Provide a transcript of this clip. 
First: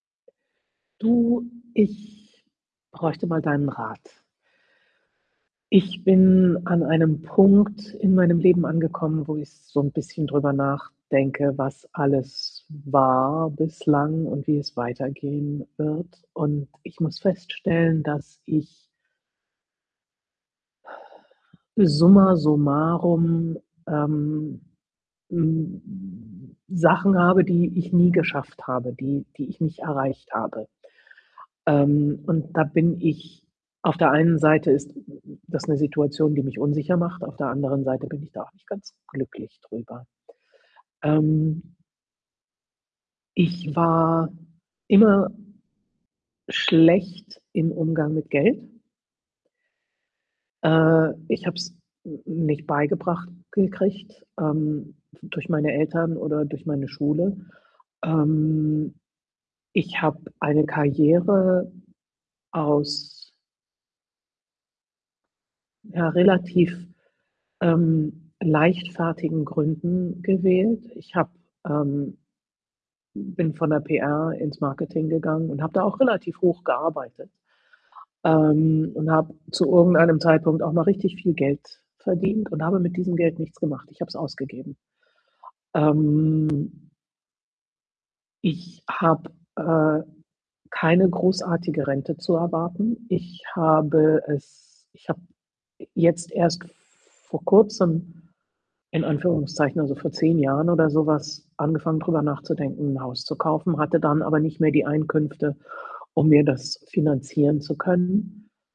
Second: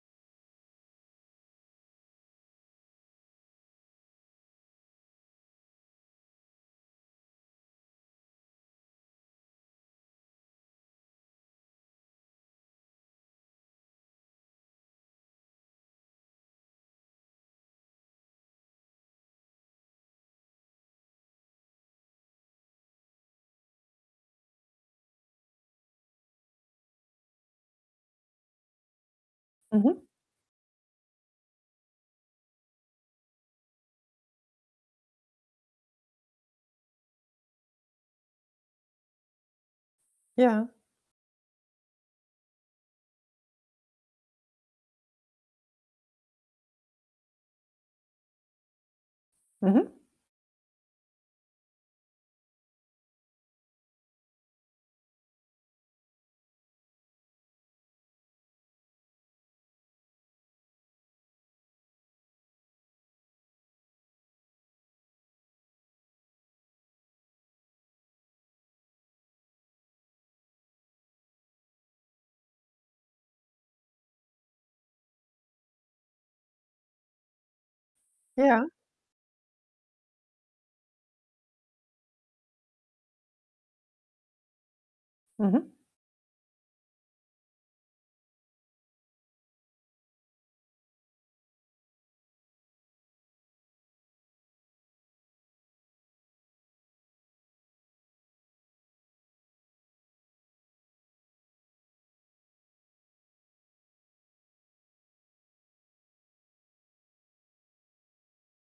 Du, ich bräuchte mal deinen Rat. Ich bin an einem Punkt in meinem Leben angekommen, wo ich so 'n bisschen drüber nachdenke, was alles war bislang und wie es weitergehen wird. Und ich muss feststellen, dass ich summa summarum, ähm, m m Sachen habe, die ich nie geschafft habe, die die ich nicht Mhm. erreicht habe. Ähm, und da bin ich auf der einen Seite ist das 'ne Situation, die mich unsicher macht, auf der anderen Seite bin ich da auch nicht ganz glücklich drüber. Ja. Ähm Ich war immer schlecht im Umgang mit Geld. Mhm. Äh, ich habe es n nicht beigebracht gekriegt, ähm, durch meine Eltern oder durch meine Schule. Ähm, ich habe eine Karriere aus ja, relativ, ähm, leichtfertigen Gründen gewählt. Ich habe, ähm bin von der PR ins Marketing gegangen und habe da auch relativ hoch gearbeitet, Ja. ähm, und habe zu irgendeinem Zeitpunkt auch noch richtig viel Geld verdient und habe mit diesem Geld nichts gemacht. Ich habe es ausgegeben. Mhm. Ähm. Ich habe, äh, keine großartige Rente zu erwarten. Ich habe es ich habe jetzt erst vor Kurzem in Anführungszeichen, also vor 10 Jahren oder so was, angefangen, drüber nachzudenken, 'n Haus zu kaufen, hatte dann aber nicht mehr die Einkünfte, um mir das finanzieren zu können.